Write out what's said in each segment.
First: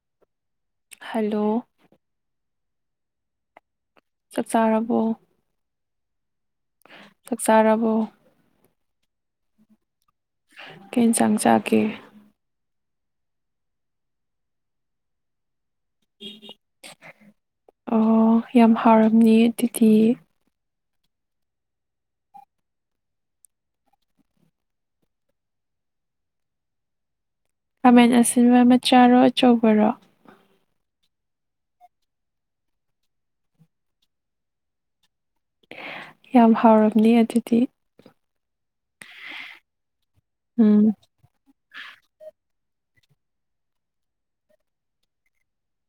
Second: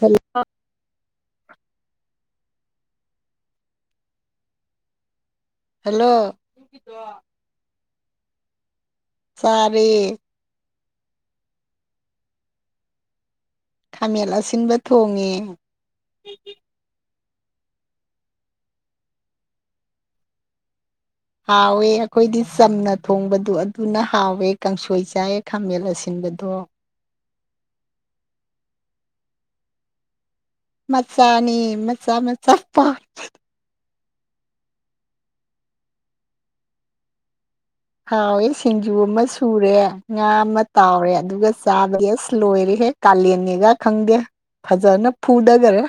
Hello hello ꯆꯥꯛ ꯆꯥꯔꯕꯣ hello ꯆꯥꯛ ꯆꯥꯔꯕꯣ ꯆꯥꯔꯦ ꯀꯩ ꯌꯦꯟꯆꯥꯡ ꯆꯥꯒꯦ ꯈꯥꯃꯦꯟ ꯑꯁꯤꯟꯕ ꯊꯣꯡꯉꯦ ꯑꯣ ꯌꯥꯝ ꯍꯥꯎꯔꯝꯅꯤꯌꯦ ꯑꯗꯨꯗꯤ ꯍꯥꯎꯋꯦ ꯑꯩꯈꯣꯏꯗꯤ ꯆꯝꯅ ꯊꯣꯡꯕꯗꯣ ꯑꯗꯨꯅ ꯍꯥꯎꯋꯦ ꯀꯥꯡꯁꯣꯏ ꯆꯥꯏꯌꯦ ꯈꯥꯃꯦꯟ ꯑꯁꯤꯟꯕꯗꯣ ꯈꯥꯃꯦꯟ ꯑꯁꯤꯟꯕ ꯃꯆꯥꯔꯣ ꯑꯆꯧꯕꯔꯣ ꯃꯆꯥꯅꯤ ꯃꯆꯥ ꯃꯆꯥ ꯄꯥꯟꯕ ꯌꯥꯝ ꯍꯥꯎꯔꯝꯅꯤ ꯑꯗꯨꯗꯤ ꯍꯥꯎꯋꯦ ꯁꯤꯡꯖꯨ ꯑꯃ ꯁꯨꯔꯦ ꯉꯥ ꯑꯃ ꯎꯝ ꯇꯥꯎꯔꯦ ꯑꯗꯨꯒ ꯆꯥꯕꯗꯤ ꯑꯁ ꯂꯣꯏꯔꯦꯍꯦ ꯀꯥꯂꯦꯟꯅꯤꯒ ꯈꯪꯗꯦ ꯐꯖꯅ ꯐꯨꯗꯈꯔꯦ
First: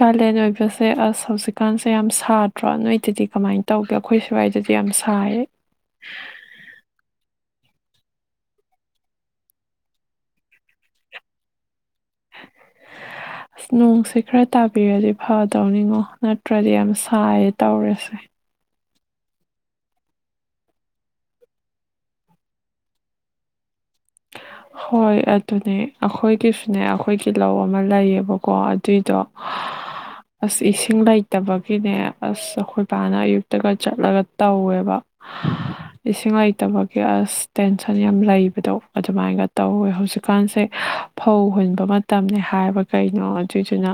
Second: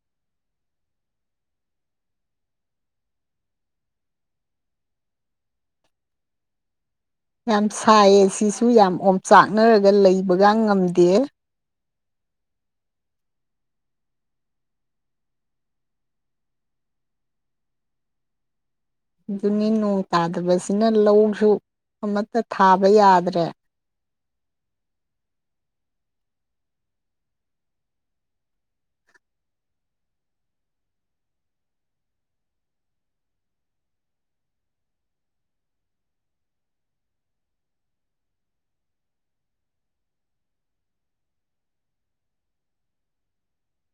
ꯀꯥꯂꯦꯟ ꯑꯣꯏꯕꯁꯦ ꯑꯁ ꯍꯧꯖꯤꯛꯀꯥꯟꯁꯦ ꯌꯥꯝ ꯁꯥꯗ꯭ꯔꯣ ꯅꯣꯏꯗꯗꯤ ꯀꯃꯥꯏꯅ ꯇꯧꯒꯦ ꯑꯩꯈꯣꯏ ꯁ꯭ꯋꯥꯏꯗꯗꯤ ꯌꯥꯝ ꯁꯥꯏꯌꯦ ꯌꯥꯝ ꯁꯥꯏꯌꯦ ꯁꯤꯁꯨ ꯌꯥꯝ ꯑꯣꯝꯆꯥꯛꯅꯔꯒ ꯂꯩꯕꯒ ꯉꯝꯗꯦ [inaudible] ꯑꯁ ꯅꯣꯡꯁꯦ ꯈꯔ ꯇꯥꯕꯤꯔꯗꯤ ꯐꯗꯧꯅꯤꯉꯣ ꯅꯠꯇ꯭ꯔꯗꯤ ꯌꯥꯝ ꯁꯥꯏꯌꯦ ꯇꯧꯔꯤꯁꯦ ꯑꯗꯨꯅꯤ ꯅꯣꯡ ꯇꯥꯗꯕꯁꯤꯅ ꯂꯧꯁꯨ ꯑꯃꯠꯇ ꯊꯥꯕ ꯌꯥꯗ꯭ꯔꯦ ꯍꯣꯏ ꯑꯗꯨꯅꯦ ꯑꯩꯈꯣꯏꯒꯤꯁꯨꯅꯦ ꯑꯩꯈꯣꯏꯒꯤ ꯂꯧ ꯑꯃ ꯂꯩꯌꯦꯕꯀꯣ ꯑꯗꯨꯏꯗꯣ ꯑꯁ ꯏꯁꯤꯡ ꯂꯩꯇꯕꯒꯤꯅꯦ ꯑꯁ ꯑꯩꯈꯣꯏ ꯏꯕꯥꯅ ꯑꯌꯨꯛꯇꯒ ꯆꯠꯂꯒ ꯇꯧꯋꯦꯕ ꯏꯁꯤꯡ ꯂꯩꯇꯕꯒꯤ ꯑꯁ ꯇꯦꯟꯁꯟ ꯌꯥꯝ ꯂꯩꯕꯗꯣ ꯑꯗꯨꯃꯥꯏꯅꯒ ꯇꯧꯋꯦ ꯍꯧꯖꯤꯛꯀꯥꯟꯁꯦ ꯐꯧ ꯍꯨꯟꯕ ꯃꯇꯝꯅꯤ ꯍꯥꯏꯕ ꯀꯩꯅꯣ ꯑꯗꯨꯏꯗꯨꯅ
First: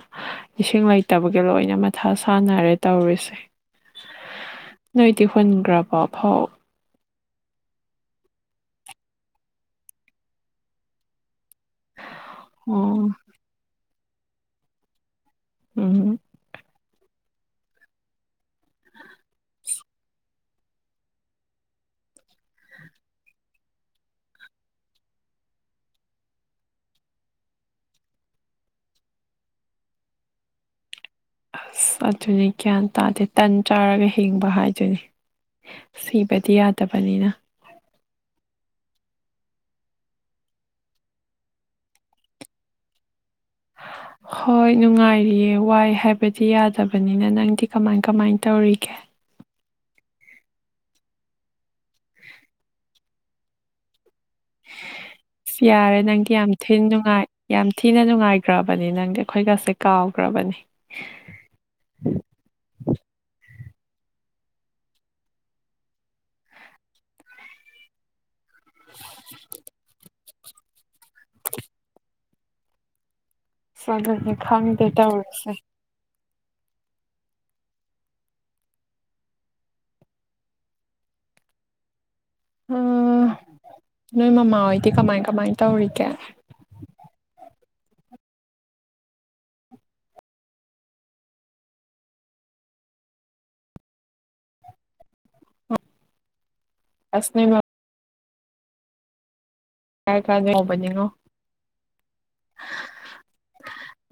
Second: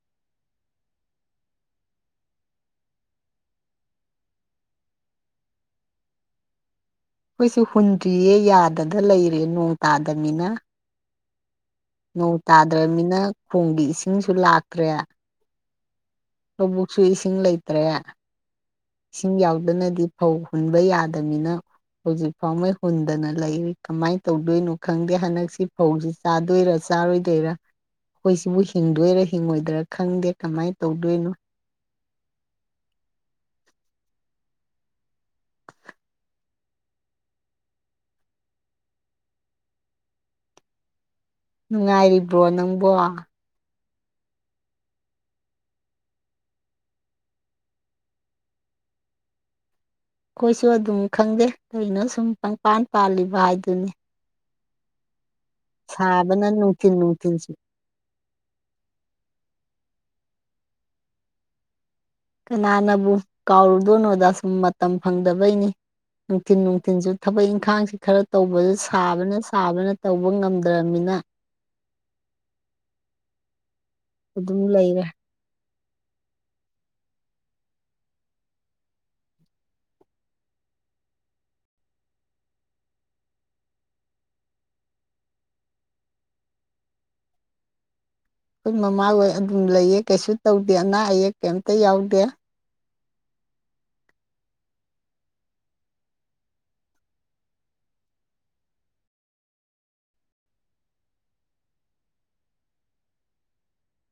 ꯏꯁꯤꯡ ꯂꯩꯇꯕꯒꯤ ꯂꯣꯏꯅ ꯃꯊꯥ ꯁꯥꯟꯅꯔꯦ ꯇꯧꯔꯤꯁꯦ ꯅꯣꯏꯗꯤ ꯍꯨꯟꯈ꯭ꯔꯕꯣ ꯐꯧ ꯑꯩꯈꯣꯏꯁꯨ ꯍꯨꯟꯗ꯭ꯔꯤꯌꯦ ꯌꯥꯗꯗ ꯂꯩꯔꯦ ꯅꯣꯡ ꯇꯥꯗꯅꯤꯅ ꯅꯣꯡ ꯑꯣ ꯇꯥꯗ꯭ꯔꯃꯤꯅ ꯀꯨꯝꯒꯤ ꯏꯁꯤꯡꯁꯨ ꯂꯥꯛꯇ꯭ꯔꯦ ꯎꯝ ꯂꯧꯕꯨꯛꯁꯨ ꯏꯁꯤꯡ ꯂꯩꯇꯔꯦ ꯏꯁꯤꯡ ꯌꯥꯎꯗꯅꯗꯤ ꯐꯧ ꯍꯨꯟꯕ ꯌꯥꯗꯃꯤꯅ ꯍꯧꯖꯤꯛ ꯐꯥꯎꯉꯩ ꯍꯨꯟꯗꯅ ꯂꯩꯔꯤ ꯀꯃꯥꯏꯅ ꯇꯧꯗꯣꯏꯅꯣ ꯈꯪꯗꯦ ꯍꯟꯗꯛꯁꯤ ꯐꯧꯁꯤ ꯆꯥꯗꯣꯏꯔꯥ ꯆꯥꯔꯣꯏꯗꯣꯏꯔꯥ ꯑꯩꯈꯣꯏ ꯁꯤꯕꯨ ꯍꯤꯡꯗꯣꯏꯔꯥ ꯍꯤꯡꯉꯣꯏꯗꯣꯏꯔꯥ ꯈꯪꯗꯦ ꯀꯃꯥꯏꯅ ꯇꯧꯗꯣꯏꯅꯣ ꯑꯁ ꯑꯗꯨꯅꯤ ꯒ꯭ꯌꯥꯟ ꯇꯥꯗꯦ ꯇꯟ ꯆꯥꯔꯒ ꯍꯤꯡꯕ ꯍꯥꯏꯗꯨꯣꯏꯅꯤ ꯁꯤꯕꯗꯤ ꯌꯥꯗꯕꯅꯤꯅ ꯅꯨꯡꯉꯥꯏꯔꯤꯕꯣ ꯅꯪꯕꯣ [inaudible] ꯍꯣꯏ ꯅꯨꯡꯉꯥꯏꯔꯤꯌꯦ ꯋꯥꯏ ꯍꯥꯏꯕꯗꯤ ꯌꯥꯗꯕꯅꯤꯅ ꯅꯪꯗꯤ ꯀꯃꯥꯏ ꯀꯃꯥꯏ ꯇꯧꯔꯤꯒꯦ ꯑꯩꯈꯣꯏꯁꯨ ꯑꯗꯨꯝ ꯈꯪꯗꯦ ꯀꯩꯅꯣ ꯁꯨꯝ ꯇꯪꯄꯥꯟ ꯄꯥꯜꯂꯤꯕ ꯍꯥꯏꯗꯨꯅꯤ ꯑꯁ ꯌꯥꯔꯦ ꯅꯪꯗꯤ ꯁꯥꯕꯅ ꯌꯥꯝ ꯊꯤꯅ ꯅꯨꯡꯊꯤꯟ ꯅꯨꯡꯉꯥꯏ ꯅꯨꯡꯊꯤꯟꯁꯨ ꯌꯥꯝ ꯊꯤꯅ ꯅꯨꯡꯉꯥꯏꯈ꯭ꯔꯕꯅꯤ ꯅꯪꯗꯤ ꯑꯩꯈꯣꯏꯒꯁꯦ ꯀꯥꯎꯈ꯭ꯔꯕꯅꯤ ꯀꯅꯥꯅꯕꯨ ꯀꯥꯎꯔꯨꯗꯣꯏꯅꯣꯗ ꯁꯨꯝ ꯃꯇꯝ ꯐꯪꯗꯕꯩꯅꯤ ꯅꯨꯡꯊꯤꯟ ꯅꯨꯡꯊꯤꯟꯁꯨ ꯊꯕꯛ ꯏꯪꯈꯥꯡꯁꯤ ꯈꯔ ꯇꯧꯕꯗꯨ ꯁꯥꯕꯅ ꯁꯥꯕꯅ ꯇꯧꯕ ꯉꯝꯗ꯭ꯔꯅꯤꯅ ꯁꯒꯒꯤ ꯑꯗꯨꯝ ꯈꯪꯗꯦ ꯂꯩꯔꯦ ꯇꯧꯔꯤꯁꯦ ꯎ ꯅꯣꯏ ꯃꯃꯥ ꯍꯣꯏꯗꯤ ꯀꯃꯥꯏ ꯀꯃꯥꯏ ꯇꯧꯔꯤꯒꯦ꯫ ꯑꯩꯈꯣꯏ ꯃꯃꯥ ꯍꯣꯏ ꯑꯗꯨꯝ ꯂꯩꯌꯦ ꯀꯩꯁꯨ ꯇꯧꯗꯦ ꯑꯅꯥ ꯑꯌꯦꯛ ꯀꯩꯝꯇ ꯌꯥꯎꯗꯦ꯫ ꯑꯁ ꯅꯣꯏꯃꯝ ꯀꯥꯏ ꯀꯥꯏ ꯌꯧꯕꯅꯤꯉꯣ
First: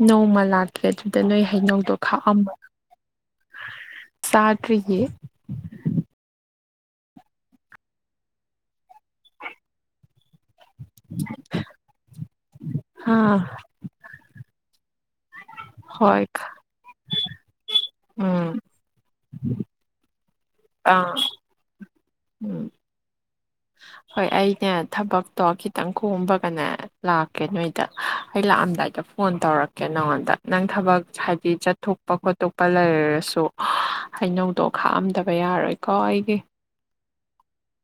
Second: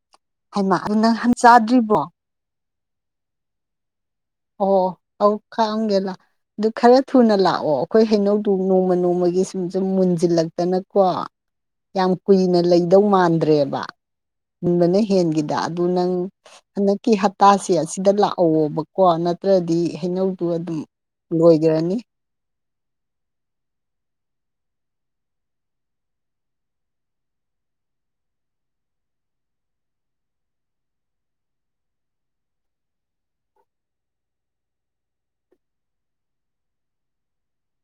ꯅꯣꯡꯃ ꯍꯩꯃꯥ ꯂꯥꯛꯀꯦ ꯅꯪ ꯑꯗꯨꯗ ꯍꯟ ꯅꯣꯏ ꯍꯩꯅꯧꯗꯣ ꯆꯥꯗ꯭ꯔꯤꯕꯣ ꯈꯥꯛꯑꯝꯃꯣ ꯑꯣ ꯆꯥꯗ꯭ꯔꯤꯌꯦ ꯑꯧ ꯈꯥꯛꯑꯝꯒꯦ ꯂ ꯑꯗꯨ ꯈꯔ ꯊꯨꯅ ꯂꯥꯛꯑꯣ ꯑꯩꯈꯣꯏ ꯍꯩꯅꯧꯗꯨ ꯅꯣꯡꯃ ꯅꯣꯡꯃꯒꯤ ꯁꯨꯝ ꯁꯨꯝ ꯃꯨꯟꯁꯤꯜꯂꯛ ꯇꯅꯀꯣ ꯌꯥꯝ ꯀꯨꯏꯅ ꯂꯩꯗꯧ ꯑꯥ ꯃꯥꯟꯗ꯭ꯔꯦꯕ ꯃꯨꯟꯕꯅ ꯍꯦꯟꯈꯤꯗ ꯑꯗꯨ ꯅꯪ ꯍꯣꯏ ꯍꯟꯗꯛꯀꯤ ꯍꯇꯥꯁꯦ ꯑꯁꯤꯗ ꯎꯝ ꯂꯥꯛꯍꯧꯕꯀꯣ ꯅꯠꯇ꯭ꯔ ꯗꯤ ꯍꯩꯅꯧꯗꯨ ꯑꯗꯨꯝ ꯑꯥ ꯂꯣꯏꯒꯔꯅꯤ ꯍ ꯍꯣꯏ ꯑꯩꯅꯦ ꯊꯕꯛꯇꯣ ꯈꯤꯇꯪ ꯈꯣꯝꯕꯒꯅꯦ ꯂꯥꯛꯀꯦ ꯅꯣꯏꯗ ꯑꯩ ꯂꯥꯛꯑꯝꯗꯥꯏꯗ ꯐꯣꯟ ꯇꯧꯔꯛꯀꯦ ꯅꯉꯣꯟꯗ ꯅꯪ ꯊꯕꯛ ꯍꯥꯏꯗꯤ ꯆꯠꯊꯣꯛꯄ ꯈꯣꯠꯇꯣꯛꯄ ꯂꯩꯔꯔꯁꯨ ꯍꯩꯅꯧꯗꯣ ꯈꯥꯛꯑꯝꯗꯕ ꯌꯥꯔꯣꯏꯀꯣ ꯑꯩꯒꯤ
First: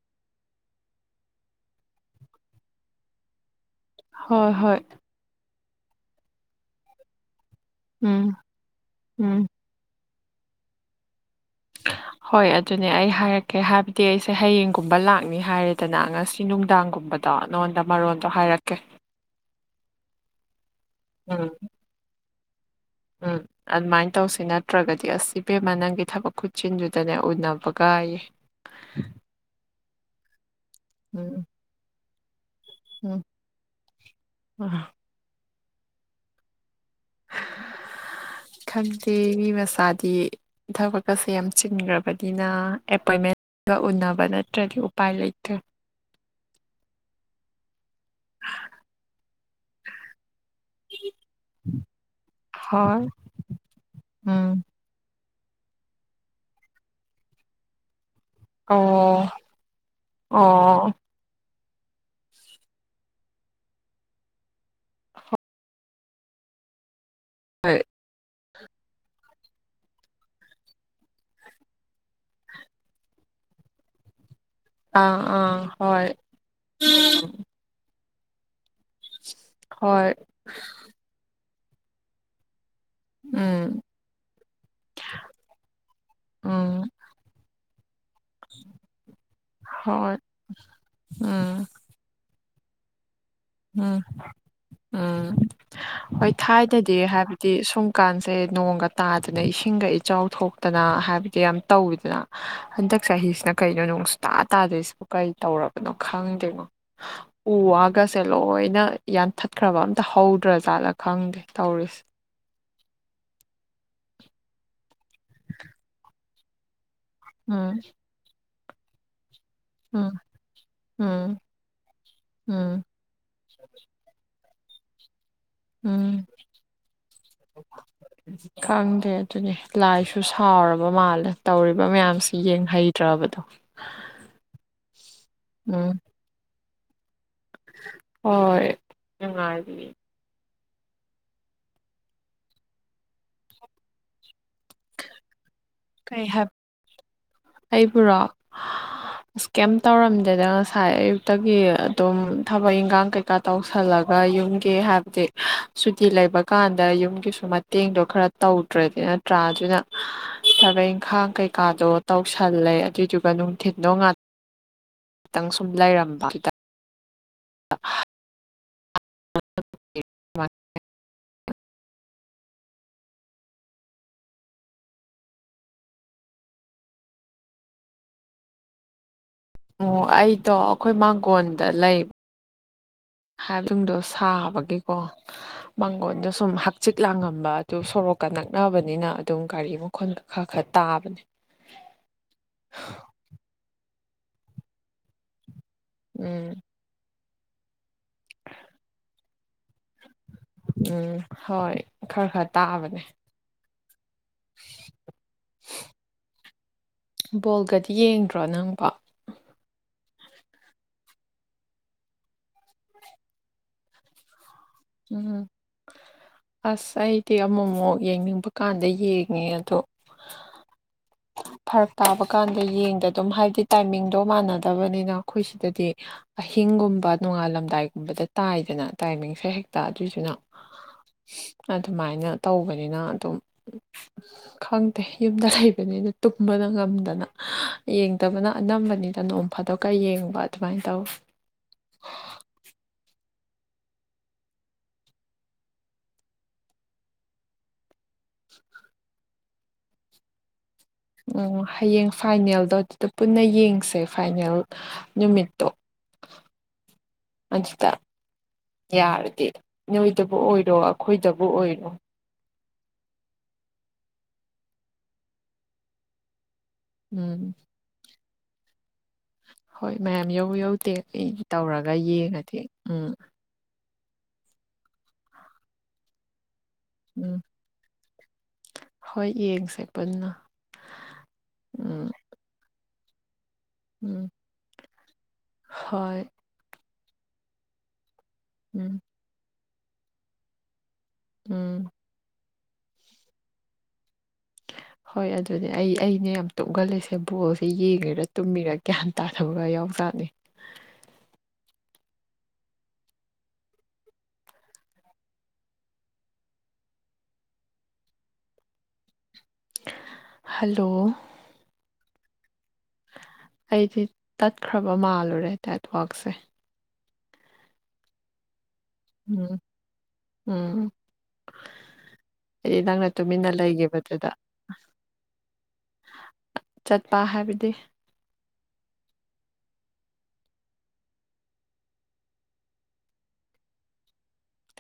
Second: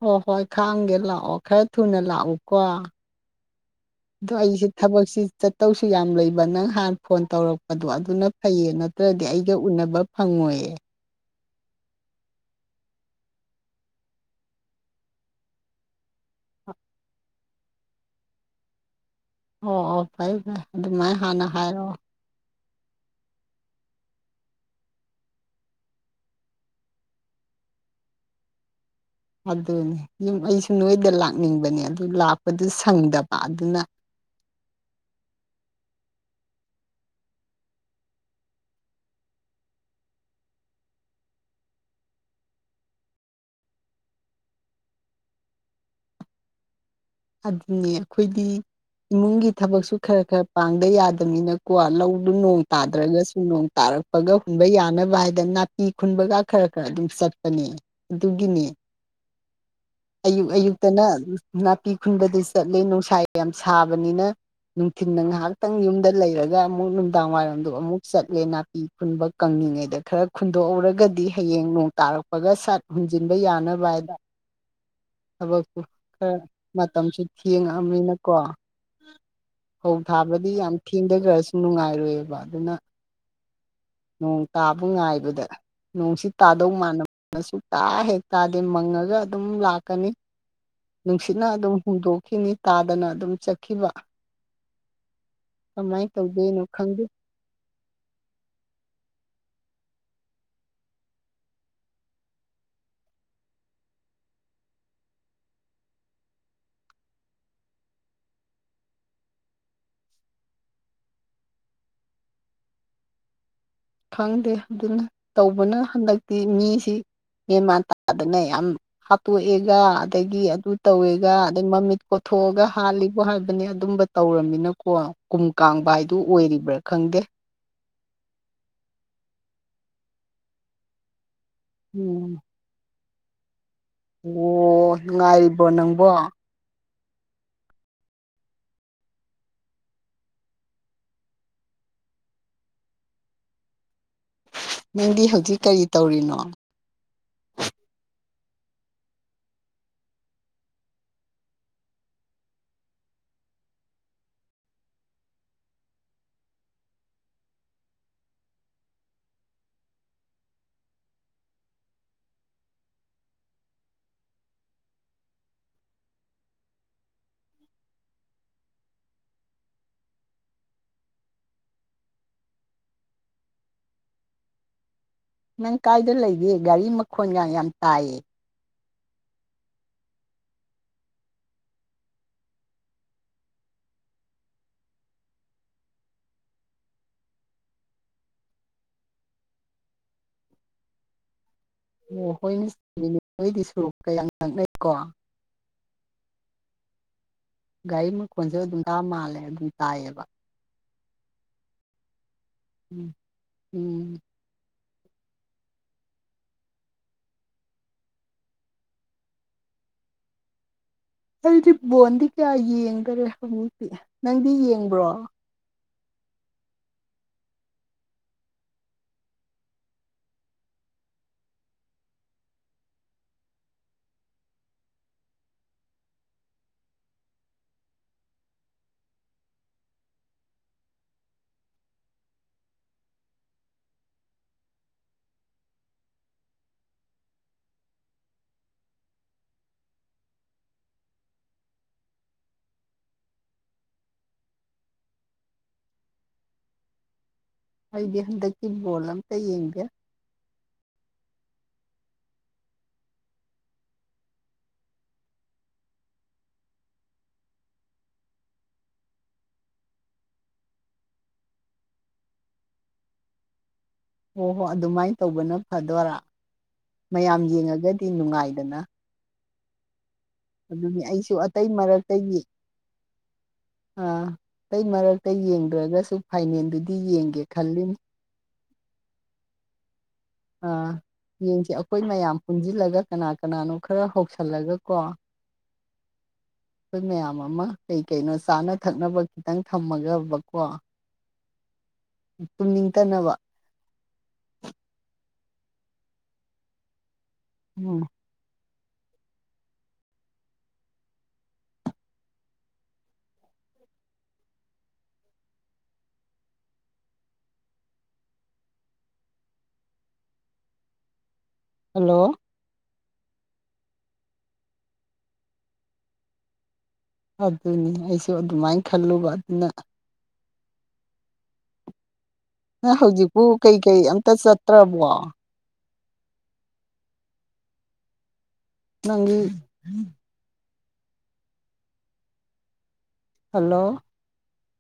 ꯍꯣꯏ ꯍꯣꯏ ꯈꯥꯡꯒꯦ ꯂꯥꯛꯑꯣ ꯈꯔ ꯊꯨꯅ ꯂꯥꯛꯎꯀꯣ ꯗꯣ ꯍꯣꯏ ꯑꯩꯁꯦ ꯍꯣꯏ ꯊꯕꯛꯁꯤ ꯆꯠꯇꯧꯁꯨ ꯌꯥꯝ ꯂꯩꯕ ꯅꯪ ꯍꯥꯟ ꯐꯣꯟ ꯇꯧꯔꯛ ꯑꯗꯣ ꯑꯗꯨꯅ ꯎꯝ ꯐꯩꯌꯦ ꯅꯠꯇ꯭ꯔꯗꯤ ꯎꯝ ꯑꯩꯒ ꯎꯅꯕ ꯐꯪꯉꯣꯏꯌꯦ ꯍꯣꯏ ꯑꯗꯨꯅꯦ ꯑꯩ ꯍꯥꯏꯔꯛꯀꯦ ꯍꯥꯏꯕꯗꯤ ꯑꯩꯁꯦ ꯍꯌꯦꯡꯒꯨꯝꯕ ꯂꯥꯛꯅꯤ ꯍꯥꯏꯔꯦꯗꯅ ꯉꯁꯤ ꯅꯨꯡꯗꯥꯡꯒꯨꯝꯕꯗ ꯗꯣ ꯅꯉꯣꯟꯗ ꯃꯔꯣꯟꯗꯣ ꯍꯥꯏꯔꯛꯀꯦ ꯑꯣ ꯑꯣ ꯐꯩ ꯐꯔꯦ ꯑꯗꯨꯃꯥꯏꯅ ꯍꯥꯟꯅ ꯎꯝ ꯍꯥꯏꯔꯛꯑꯣ ꯎꯝ ꯑꯗꯨꯃꯥꯏꯅ ꯇꯧꯁꯤ ꯅꯠꯇ꯭ꯔꯒꯗꯤ ꯑꯁꯤꯕꯦꯃ ꯅꯪꯒꯤ ꯊꯕꯛ ꯈꯨꯠꯆꯤꯟꯗꯨꯗꯅꯦ ꯎꯅꯕꯒꯥꯏꯌꯦ꯫ [unintelligible] ꯑꯗꯨꯅꯦ ꯌꯨꯝ ꯑꯩꯁꯨ ꯅꯣꯏꯗ ꯂꯥꯛꯅꯤꯡꯕꯅꯦ ꯑꯗꯨ ꯂꯥꯛꯄꯗꯨ ꯁꯪꯗꯕ ꯑꯗꯨꯅ ꯑ ꯈꯪꯗꯦ ꯃꯤ ꯃꯆꯥꯗꯤ ꯏꯊꯛ ꯀꯁꯦ ꯌꯥꯝ ꯆꯤꯟꯈ꯭ꯔꯕꯅꯤꯅ ꯑꯦꯄꯣꯏꯟꯃꯦꯟ ꯗ ꯎꯅꯕ ꯅꯠꯇ꯭ꯔꯗꯤ ꯎꯄꯥꯏ ꯂꯩꯇꯦ ꯑꯗꯨꯅꯦ ꯑꯩꯈꯣꯏꯗꯤ ꯏꯃꯨꯡꯒꯤ ꯊꯕꯛꯁꯨ ꯈꯔ ꯈꯔ ꯄꯥꯡꯗ ꯌꯥꯗꯕꯅꯤꯅꯀꯣ ꯂꯧꯗꯨ ꯅꯣꯡ ꯍꯣꯏ ꯇꯥꯗ꯭ꯔꯒꯁꯨ ꯅꯣꯡ ꯇꯥꯔꯛ ꯄꯒ ꯎꯝ ꯍꯨꯟꯕ ꯌꯥꯅꯕ ꯍꯥꯏꯗꯅ ꯅꯥꯄꯤ ꯈꯨꯟꯕꯒ ꯈꯔ ꯈꯔ ꯑꯗꯨꯝ ꯆꯠꯄꯅꯦ ꯑꯗꯨꯒꯤꯅꯦ ꯑꯣ ꯑꯌꯨꯛ ꯑꯌꯨꯛꯇ ꯑꯣ ꯅꯥ ꯄꯤ ꯈꯨꯟꯕꯗꯤ ꯆꯠꯂꯤ ꯅꯨꯡꯁꯥ ꯌꯥꯝ ꯁꯥꯕꯅꯤꯅ ꯅꯨꯡꯊꯤꯜꯗ ꯉꯥꯏꯍꯥꯛꯇꯪ ꯌꯨꯝꯗ ꯂꯩꯔꯒ ꯑꯃꯨꯛ ꯅꯨꯡꯗꯥꯡ ꯋꯥꯏꯔꯝꯗ ꯍꯣꯏ ꯑꯃꯨꯛ ꯆꯠꯂꯦ ꯅꯥꯄꯤ ꯈꯨꯟꯕ ꯀꯪꯂꯤꯉꯩꯗ ꯈꯔ ꯈꯨꯨꯟꯗꯣꯛꯎꯧꯔꯒꯗꯤ ꯍꯌꯦꯡ ꯅꯣꯡ ꯇꯥꯔꯛꯄꯒ ꯁꯠ ꯍꯨꯖꯤꯟꯕ ꯌꯥꯅꯕ ꯍꯥꯏꯗ ꯑꯥ ꯑꯥ ꯊꯕꯛꯇꯨ ꯍꯣꯏ ꯈꯔ ꯃꯇꯝꯁꯨ ꯎꯝ ꯊꯦꯡꯉꯛ ꯑꯕꯅꯤꯅꯀꯣ ꯐꯧ ꯍꯣꯏ ꯊꯥꯕ ꯗꯤ ꯌꯥꯝ ꯊꯦꯡꯊꯈ꯭ꯔꯁꯨ ꯅꯨꯡꯉꯥꯏꯔꯣꯏꯑꯕ ꯑꯗꯨꯅ ꯎꯝ ꯅꯣꯡ ꯇꯥꯕ ꯉꯥꯏꯕꯗ ꯅꯣꯡꯁꯤ ꯇꯥꯗꯧ ꯎꯝ ꯃꯥꯟꯅ ꯁꯨꯇꯥ ꯍꯦꯛ ꯇꯥꯗꯦ ꯃꯪꯉꯒ ꯑꯗꯨꯝ ꯂꯥꯛꯀꯅꯤ ꯎ ꯅꯨꯡꯁꯤꯠꯅ ꯑꯗꯨꯝ ꯍꯨꯝꯗꯣꯛꯈꯤꯅꯤ ꯇꯥꯗꯅ ꯑꯗꯨꯝ ꯆꯠ ꯎꯝ ꯎꯝ ꯀꯃꯥꯏꯅ ꯍꯣꯏ ꯇꯧꯗꯣꯏꯅꯣ ꯊꯥꯏꯗꯗꯤ ꯈꯪꯗꯦ ꯍꯥꯏꯕ ꯗꯤ ꯁꯨꯝꯀꯥꯟꯁꯦ ꯅꯣꯡꯒ ꯇꯥꯗꯅ ꯏꯁꯤꯡꯒ ꯏꯆꯥꯎ ꯊꯣꯛꯇꯅ ꯍꯥꯏꯕꯗꯤ ꯌꯥꯝ ꯇꯧꯋꯤꯗꯅ ꯍꯟꯗꯛ ꯆꯍꯤꯁꯤꯅ ꯀꯩꯅꯣ ꯅꯣꯡꯁꯨ ꯇꯥ ꯇꯥꯗꯣꯏꯁꯤꯕꯨ ꯀꯔꯤ ꯇꯧꯔꯕꯅꯣ ꯈꯪꯗ꯭ꯔꯤꯅꯣ ꯎ ꯋꯥꯒ ꯁꯦ ꯂꯣꯏꯅ ꯌꯥꯟꯊꯠꯈ꯭ꯔꯕ ꯑꯝꯇ ꯍꯧꯗ꯭ꯔ ꯖꯥꯠꯂꯥ ꯈꯪꯗꯦ ꯇꯧꯔꯤꯁꯦ ꯈꯪꯗꯦ ꯑꯗꯨꯅ ꯇꯧꯕꯅ ꯍꯟꯗꯛꯇꯤ ꯃꯤꯁꯤ ꯎꯝ ꯃꯦꯃꯥꯟ ꯇꯥꯗꯅ ꯌꯥꯝ ꯍꯥꯠꯇꯣꯛꯑꯦꯒ ꯎꯝ ꯑꯗꯒꯤ ꯑꯗꯨ ꯇꯧꯋꯦꯒ ꯎꯝ ꯑꯗꯩ ꯃꯃꯤꯠ ꯀꯣꯊꯣꯛꯑꯒ ꯎꯝ ꯍꯥꯠꯂꯤ ꯕꯣ ꯍꯥꯏꯕꯅꯦ ꯑꯗꯨꯝꯕ ꯇꯧꯔꯕꯃꯤꯅꯀꯣ ꯀꯨꯝ ꯀꯥꯡꯕ ꯍꯥꯏꯗꯨ ꯎꯝ ꯑꯣꯏꯔꯤꯕ꯭ꯔꯥ ꯈꯪꯗꯦ ꯈꯪꯗꯦ ꯑꯗꯨꯅꯦ ꯂꯥꯏꯁꯨ ꯁꯥꯎꯔꯕ ꯃꯥꯜꯂꯦ ꯇꯧꯔꯤꯕ ꯎꯝ ꯃꯌꯥꯝꯁꯤ ꯌꯦꯡꯍꯩꯗ꯭ꯔꯕꯗꯣ ꯑꯣ ꯉꯥꯏꯔꯤꯕꯣ ꯎꯝ ꯅꯪꯕꯣ ꯍꯣꯏ ꯅꯨꯡꯉꯥꯏꯔꯤ ꯅꯪꯗꯤ ꯍꯧꯖꯤꯛ ꯀꯔꯤ ꯀꯩ ꯍꯥꯏꯕ ꯇꯧꯔꯤꯅꯣ ꯑꯩꯕꯨꯔꯣ ꯏꯁ ꯀꯦꯝ ꯇꯧꯔꯝꯗꯦꯗ ꯉꯁꯥꯏ ꯑꯌꯨꯛꯇꯒꯤ ꯑꯗꯨꯝ ꯊꯕꯛ ꯏꯟꯈꯥꯡ ꯀꯩ ꯀꯥ ꯇꯧꯁꯜꯂꯒ ꯌꯨꯝꯒꯤ ꯍꯥꯏꯕꯗꯤ ꯁꯨꯇꯤ ꯂꯩꯕ ꯀꯥꯟꯗ ꯌꯨꯝꯒꯤꯁꯨ ꯃ ꯇꯦꯡꯗꯣ ꯈꯔ ꯇꯧꯗ꯭ꯔꯗꯤ ꯅꯠꯇ꯭ꯔꯥ ꯑꯗꯨꯅ ꯊꯕꯛ ꯏꯪꯈꯥꯡ ꯀꯩꯀꯥꯗꯣ ꯇꯧꯁꯜꯂꯦ ꯑꯗꯨꯏꯗꯨꯒ ꯅꯨꯡꯊꯤꯟꯗꯣ ꯉꯟ ꯇꯪ ꯁꯨꯝ ꯂꯩꯔꯝꯕ ꯑꯥ [inaudible] ꯅꯪ ꯀꯥꯏꯗ ꯂꯩꯒꯦ ꯒꯥꯔꯤ ꯃꯈꯣꯟꯒ ꯌꯥꯝ ꯇꯥꯏꯌꯦ ꯑꯣ ꯑꯩꯗꯣ ꯑꯈꯣꯏ ꯃꯥꯡꯒꯣꯟꯗ ꯂꯩ ꯍꯥꯏꯕꯗꯨꯨꯡꯗꯣ ꯁꯥꯕꯒꯤꯀꯣ ꯃꯥꯡꯒꯣꯟꯗꯣ ꯁꯨꯝ ꯍꯛꯆꯤꯠ ꯂꯥꯡꯉꯝꯕ ꯑꯗꯨ ꯁꯣꯔꯣꯛꯀ ꯅꯛꯅꯕꯅꯤꯅ ꯑꯗꯨꯝ ꯒꯥꯔꯤ ꯃ ꯈꯣꯟ ꯈꯔ ꯈꯔ ꯇꯥꯕꯅꯦ ꯑꯣ ꯍꯣꯏꯅꯃꯤ ꯅꯣꯏꯗꯤ ꯁꯨꯔꯣꯛꯀꯥ ꯅꯛꯅꯩꯀꯣ ꯎꯝ ꯒꯥꯔꯤ ꯃꯈꯣꯟꯁꯨ ꯑꯗꯨꯝ ꯇꯥ ꯃꯥꯜꯂꯦ ꯑꯗꯨꯝ ꯇꯥꯏꯌꯦꯕ ꯎꯝ ꯍꯣꯏ ꯈꯔ ꯈꯔ ꯇꯥꯕꯅꯦ ꯎꯝ ꯎꯝ ꯕꯣꯜꯒꯗꯤ ꯌꯦꯡꯗ꯭ꯔꯣ ꯅꯪꯕꯣ ꯑꯩꯗꯤ ꯕꯣꯟꯗꯤ ꯀꯌꯥ ꯌꯦꯡꯗꯔꯦ ꯍꯧꯖꯤꯛꯇꯤ ꯅꯪꯗꯤ ꯌꯦꯡ ꯎꯝ ꯑꯁ ꯑꯩꯗꯤ ꯑꯃꯃꯨꯛ ꯌꯦꯡꯅꯤꯡꯕ ꯀꯥꯟꯗ ꯌꯦꯡꯉꯦ ꯑꯗꯣ [inaudible] ꯐꯔꯛ ꯇꯥꯕ ꯀꯥꯟꯗ ꯌꯦꯡꯗ ꯑꯗꯨꯝ ꯍꯥꯏꯕꯗꯤ ꯇꯥꯏꯃꯤꯡꯗꯣ ꯃꯥꯟꯅꯗꯕꯅꯤꯅ ꯑꯈꯣꯏ ꯁꯤꯗꯗꯤ ꯑꯍꯤꯡꯒꯨꯝꯕ ꯅꯣꯡꯉꯥꯜꯂꯝꯗꯥꯏꯒꯨꯝꯕꯗ ꯇꯥꯏꯗꯅ ꯇꯥꯏꯃꯤꯡꯁꯦ ꯍꯦꯛꯇ ꯑꯗꯨꯏꯗꯨꯅ ꯑꯗꯨꯃꯥꯏꯅ ꯇꯧꯕꯅꯤꯅ ꯑꯗꯨꯝ ꯈꯪꯗꯦ ꯌꯨꯝꯗ ꯂꯩꯕꯅꯤꯅ ꯇꯨꯝꯕꯅ ꯉꯝꯗꯅ ꯌꯦꯡꯗꯕꯅ ꯑꯅꯝꯕꯅꯤꯅ ꯅꯣꯡ ꯐꯥꯗꯣꯛꯀ ꯌꯦꯡꯕ ꯑꯗꯨꯃꯥꯏ ꯇꯧ ꯑꯩꯗꯤ ꯍꯟꯗꯛꯀꯤ ꯕꯣꯜ ꯑꯝꯇ ꯌꯦꯡꯗꯦ ꯎ ꯍꯌꯦꯡ ꯐꯥꯏꯅꯦꯜꯗꯣ ꯑꯗꯨꯗ ꯄꯨꯟꯅ ꯌꯦꯡꯁꯦ ꯐꯥꯏꯅꯦꯜ ꯅꯨꯃꯤꯠꯇꯣ ꯑꯗꯨꯗ ꯌꯥꯔꯗꯤ ꯅꯣꯏꯗꯕꯨ ꯑꯣꯏꯔꯣ ꯑꯈꯣꯏꯗꯕꯨ ꯑꯣꯏꯔꯣ ꯍꯣ ꯍꯣ ꯑꯗꯨꯃꯥꯏ ꯇꯧꯕꯅ ꯐꯗꯣꯔꯥ ꯃꯌꯥꯝ ꯎꯝ ꯌꯦꯡꯉꯒꯗꯤ ꯅꯨꯡꯉꯥꯏꯗꯅ ꯍꯣꯏ ꯃꯌꯥꯝ ꯌꯧ ꯌꯧꯗꯦ ꯑꯗꯨꯅꯤ ꯑꯩꯁꯨ ꯑꯩ ꯑꯇꯩ ꯇꯧꯔꯒ ꯃꯔꯛꯇ ꯌꯦꯡ ꯌꯦꯡꯉꯗꯤ ꯎꯝ ꯑꯥ ꯀꯩ ꯃꯔꯛꯇ ꯌꯦꯡꯗ꯭ꯔꯒꯁꯨ ꯐꯥꯏꯅꯦꯜꯗꯨꯗꯤ ꯎꯝ ꯌꯦꯡꯒꯦ ꯈꯜꯂꯤꯅꯤ ꯍꯣꯏ ꯌꯦꯡꯁꯦ ꯄꯨꯟꯅ ꯑꯥ ꯌꯦꯡꯁꯦ ꯑꯩꯈꯣꯏ ꯎꯝ ꯃꯌꯥꯝ ꯄꯨꯟꯖꯤꯜꯂꯒ ꯀꯅꯥ ꯀꯅꯥꯅꯣ ꯈꯔ ꯎꯝ ꯍꯧꯁꯜꯂꯒꯀꯣ ꯍꯣꯏ ꯑꯩꯈꯣꯏ ꯃꯌꯥꯝ ꯑꯃ ꯀꯩ ꯀꯩꯅꯣ ꯆꯥꯅ ꯎꯝ ꯊꯛꯅꯕ ꯈꯤꯇꯪ ꯊꯝꯃꯒꯕꯀꯣ ꯎꯝ ꯇꯨꯝꯅꯤꯡꯇꯅꯕ ꯍꯣꯏ ꯑꯗꯨꯅꯦ ꯑꯩ ꯑꯩꯅ ꯌꯥꯝ ꯇꯨꯝꯒꯜꯂꯤꯁꯦ ꯕꯣꯜꯁꯦ ꯎꯝ ꯌꯦꯡꯉꯒ ꯇꯨꯝꯃꯤꯔ ꯒ꯭ꯌꯥꯟ ꯇꯥꯗꯕꯒ ꯌꯥꯎꯖꯥꯠꯅꯤ ꯍꯜꯂꯣ ꯍꯜꯂꯣ ꯑꯩꯗꯤ ꯇꯠꯈ꯭ꯔꯕ ꯃꯥꯜꯂꯨꯔꯦ ꯅꯦꯠꯋꯥꯛꯁꯦ ꯑꯗꯨꯅꯤ ꯑꯩꯁꯨ ꯑꯗꯨꯃꯥꯏ ꯈꯜꯂꯨꯕ ꯎꯝ ꯑꯗꯨꯅ ꯎꯝ ꯑꯩꯗꯤ ꯅꯪ ꯅꯪꯅ ꯍꯧꯖꯤꯛꯄꯨ ꯇꯨꯃꯤꯟꯅ ꯀꯩꯀꯩ ꯑꯝꯇ ꯂꯩꯒꯤꯕꯗꯨꯗ ꯆꯠꯇ꯭ꯔꯕꯣ ꯆꯠꯄ ꯍꯥꯏꯕꯗꯤ ꯅꯪꯒꯤ ꯍꯜꯂꯣ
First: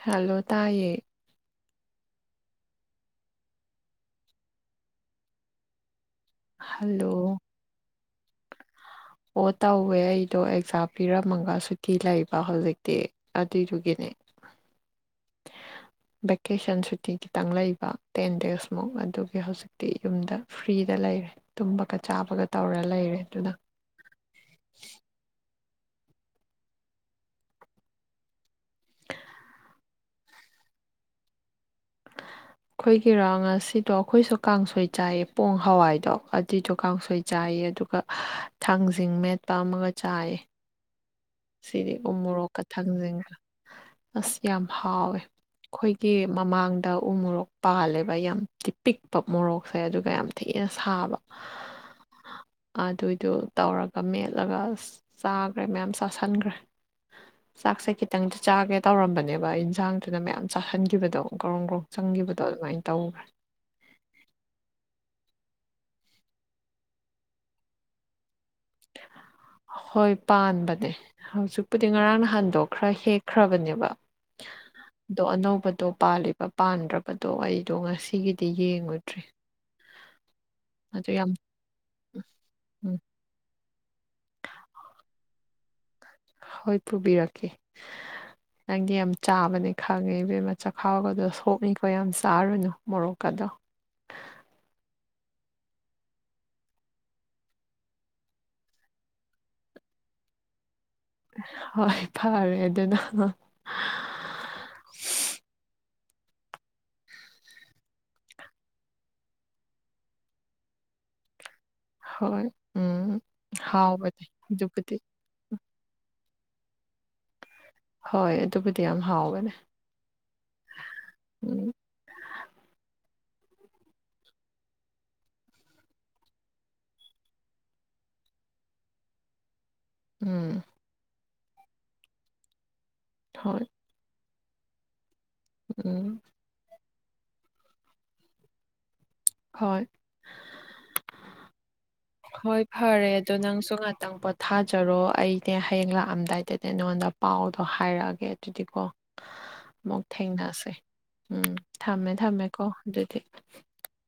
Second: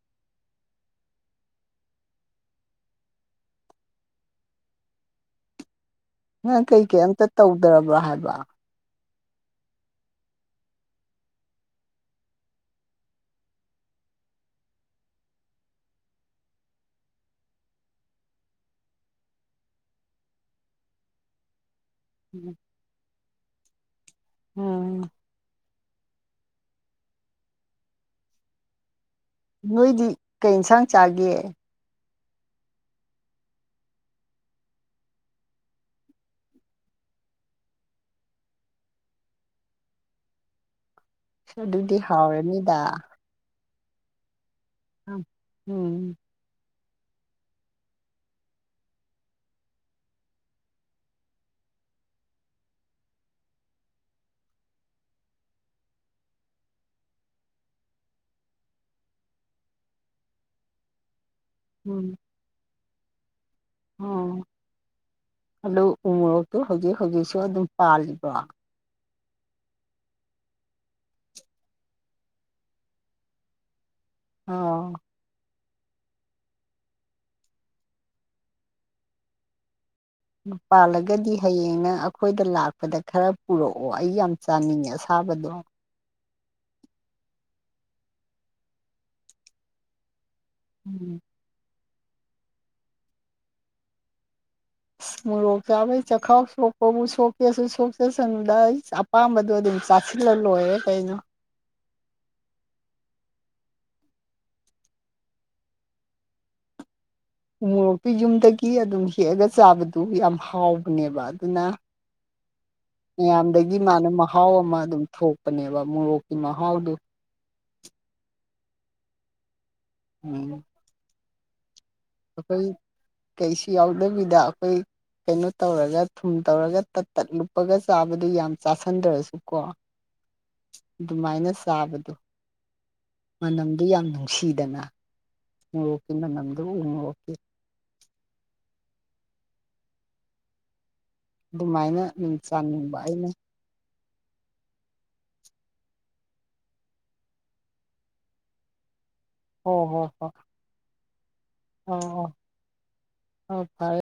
ꯍꯦꯜꯂꯣ ꯇꯥꯏꯌꯦ ꯅꯪ ꯀꯩ ꯀꯩ ꯍꯜꯂꯣ ꯑꯝꯇ ꯇꯧꯗ꯭ꯔꯕ꯭ꯔꯥ ꯍꯥꯏꯕ ꯑꯣ ꯇꯧꯋꯦ ꯑꯩꯗꯣ ꯑꯦꯛꯖꯥꯝ ꯄꯤꯔꯝꯃꯒ ꯁꯨꯇꯤ ꯂꯩꯕ ꯍꯧꯖꯤꯛꯇꯤ ꯑꯗꯨꯏꯗꯨꯒꯤꯅꯦ ꯚꯦꯀꯦꯁꯟ ꯁꯨꯇꯤ ꯈꯤꯇꯪ ꯂꯩꯕ ꯇꯦꯟ ꯗꯦꯖꯃꯨꯛ ꯑꯗꯨꯒꯤ ꯍꯧꯖꯤꯛ ꯌꯨꯝꯗ ꯐ꯭ꯔꯤꯗ ꯂꯩꯔꯦ ꯇꯨꯝꯕꯒ ꯆꯥꯕꯒ ꯇꯧꯔ ꯂꯩꯔꯦ ꯑꯗꯨꯅ ꯎꯝ ꯅꯣꯏꯗꯤ ꯀꯩ ꯑꯦꯟꯁꯥꯡ ꯆꯥꯒꯦ ꯑꯩꯈꯣꯏꯒꯤꯔꯣ ꯉꯁꯤꯗꯣ ꯑꯩꯈꯣꯏꯁꯨ ꯀꯥꯡꯁꯣꯏ ꯆꯥꯏꯌꯦ ꯄꯣꯡ ꯍꯋꯥꯏꯗꯣ ꯑꯗꯨꯏꯗꯣ ꯀꯥꯡꯁꯣꯏ ꯆꯥꯏꯌꯦ ꯑꯗꯨꯒ ꯊꯥꯡꯖꯤꯡ ꯃꯦꯠꯄ ꯑꯃꯒ ꯆꯥꯏ ꯁꯤꯅꯤ ꯑꯗꯨꯗꯤ ꯎ ꯃꯣꯔꯣꯛꯀ ꯍꯥꯎꯔꯅꯤꯗ ꯊꯪꯖꯁꯤꯡꯒ ꯑꯁ ꯌꯥꯝ ꯍꯥꯎꯋꯦ ꯎꯝ ꯑꯩꯈꯣꯏꯒꯤ ꯎꯝ ꯃꯃꯥꯡꯗ ꯎ ꯃꯣꯔꯣꯛ ꯄꯥꯜꯂꯦꯕ ꯌꯥꯝꯗꯤ ꯄꯤꯛꯄ ꯃꯣꯔꯣꯛꯁꯦ ꯑꯗꯨꯒ ꯌꯥꯝ ꯊꯤꯅ ꯁꯥꯕ ꯑꯗꯨꯏꯗꯨ ꯇꯧꯔꯒ ꯃꯦꯠꯂꯒ ꯆꯥꯒ꯭ꯔꯦ ꯃꯌꯥꯝ ꯆꯥꯁꯟꯒ꯭ꯔꯦ ꯆꯥꯛꯁꯦ ꯈꯤꯇꯪꯇ ꯆꯥꯒꯦ ꯇꯧꯔꯝꯕꯅꯦꯕ ꯏꯟꯁꯥꯡꯗꯨꯅ ꯃꯌꯥꯝ ꯆꯥꯍꯟꯒꯤꯕꯗꯣ ꯒ꯭ꯔꯣꯡ ꯒ꯭ꯔꯣꯡ ꯎꯝ ꯆꯪꯒꯤꯕꯗꯣ ꯑꯗꯨꯃꯥꯏ ꯇꯧꯒ꯭ꯔꯦ ꯑꯣ ꯍꯜꯂꯣ ꯎ ꯃꯣꯔꯣꯛꯇꯨ ꯍꯧꯖꯤꯛ ꯍꯧꯖꯤꯛꯁꯨ ꯑꯗꯨꯝ ꯄꯥꯜꯂꯤꯕ꯭ꯔꯣ [inaudible] ꯍꯣꯏ ꯄꯥꯟꯕꯅꯦ ꯍꯧꯖꯤꯛꯄꯨꯗꯤ ꯉꯔꯥꯡ ꯅꯍꯟꯗꯣ ꯈ꯭ꯔ ꯍꯦꯛꯈ꯭ꯔꯕꯅꯦꯕ ꯑꯣ ꯑꯗꯣ ꯑꯅꯧꯕꯗꯣ ꯄꯥꯜꯂꯤꯕ ꯄꯥꯟꯗ꯭ꯔꯕꯗꯣ ꯑꯩꯗꯣ ꯉꯁꯤꯒꯤꯗꯤ ꯌꯦꯡꯉꯨꯗ꯭ꯔꯤ ꯑꯗꯨ ꯌꯥꯝ ꯄꯥꯜꯂꯒꯗꯤ ꯍꯌꯦꯡ ꯍꯌꯦꯡ ꯅꯪ ꯑꯩꯈꯣꯏꯗ ꯂꯥꯛꯄꯗ ꯎꯝ ꯈꯔ ꯄꯨꯔꯛꯑꯣ ꯑꯩ ꯌꯥꯝ ꯆꯥꯅꯤꯡꯉꯦ ꯑꯁꯥꯕꯗꯣ ꯍꯣꯏ ꯄꯨꯕꯤꯔꯛꯀꯦ ꯅꯪꯗꯤ ꯌꯥꯝ ꯆꯥꯕꯅꯦ ꯈꯪꯉꯦ ꯏꯕꯦꯝꯃ ꯎꯝ ꯆꯥꯛꯈꯥꯎꯒꯗꯣ ꯁꯣꯛꯅꯤꯀꯣ ꯌꯥꯝ ꯆꯥꯔꯨꯅꯨ ꯃꯣꯔꯣꯛꯀꯗꯣ ꯑꯁ ꯃꯣꯔꯣꯛ ꯆꯥꯕꯩ ꯆꯈꯥꯎ ꯁꯣꯛꯄꯕꯨ ꯁꯣꯛꯀꯦꯁꯨ ꯁꯣꯛꯆꯁꯅꯨꯗꯥ ꯑꯄꯥꯝꯕꯗꯣ ꯑꯗꯨꯝ ꯆꯥꯁꯤꯜꯂ ꯂꯣꯏꯔꯦ ꯀꯩꯅꯣ ꯍꯣꯏ ꯐꯔꯦ ꯑꯗꯨꯅ ꯎ ꯃꯣꯔꯣꯛꯇꯨ ꯌꯨꯝꯗꯒꯤ ꯑꯗꯨꯝ ꯍꯦꯛꯑꯒ ꯆꯥꯕꯗꯨ ꯌꯥꯝ ꯍꯥꯎꯕꯅꯦꯕ ꯑꯗꯨꯅ ꯍꯣꯏ ꯎꯝ ꯃꯌꯥꯝꯗꯒꯤ ꯃꯥꯅ ꯍꯥꯎꯕꯅꯦ ꯃꯍꯥꯎ ꯑꯃ ꯑꯗꯨꯕꯨꯗꯤ ꯑꯗꯨꯝ ꯊꯣꯛ ꯅꯦꯕ ꯃꯣꯔꯣꯛꯀꯤ ꯃꯍꯥꯎꯗꯣ ꯍꯣꯏ ꯑꯗꯨꯕꯨꯗꯤ ꯌꯥꯝ ꯍꯥꯎꯕꯅꯦ ꯎꯝ ꯎꯝ ꯑꯩꯈꯣꯏ ꯀꯩꯁꯨ ꯌꯥꯎꯗꯕꯤꯗ ꯑꯩꯈꯣꯏ ꯀꯩꯅꯣ ꯇꯧꯔꯒ ꯊꯨꯝ ꯇꯧꯔꯒ ꯇꯠ ꯇꯠ ꯂꯨꯞꯄꯒ ꯆꯥꯕꯗꯨ ꯌꯥꯝ ꯆꯥꯥꯁꯟꯗ꯭ꯔꯁꯨ ꯀꯣ ꯎꯝ ꯑꯗꯨꯃꯥꯏꯅ ꯆꯕꯗꯣ ꯍꯣꯏ ꯃꯅꯝꯗꯨ ꯌꯥꯝ ꯅꯨꯡꯁꯤꯗꯅ ꯉꯣꯔꯣꯛꯀꯤ ꯎꯝ ꯃꯅꯝꯗꯨ ꯎ ꯉꯣꯔꯣꯛꯀꯤ ꯍꯣꯏ ꯑꯗꯨꯃꯥꯏꯅ ꯑꯗꯨꯝ ꯍꯣꯏ ꯆꯥꯅꯤꯡꯕ ꯐꯔꯦ ꯑꯩꯅ ꯑꯗꯣ ꯅꯪꯁꯨ ꯉꯥ ꯅꯪ ꯄꯣꯊꯥꯖꯔꯣ ꯑꯩꯅꯦ ꯍꯌꯦꯡ ꯂꯥꯛꯑꯝꯗꯥꯏꯗꯅꯦ ꯅꯉꯣꯟꯗ ꯄꯥꯎꯗꯣ ꯍꯥꯏꯔꯛꯑꯒꯦ ꯑꯗꯨꯗꯤꯀꯣ ꯍꯣ ꯑꯃꯨꯛ ꯍꯣ ꯍꯣ ꯊꯦꯡꯅꯁꯦ ꯎꯝ ꯑꯣ ꯊꯝꯃꯦ ꯑꯣ ꯊꯝꯃꯦꯀꯣ ꯑꯗꯨꯗꯤ ꯍꯣ ꯐꯔꯦ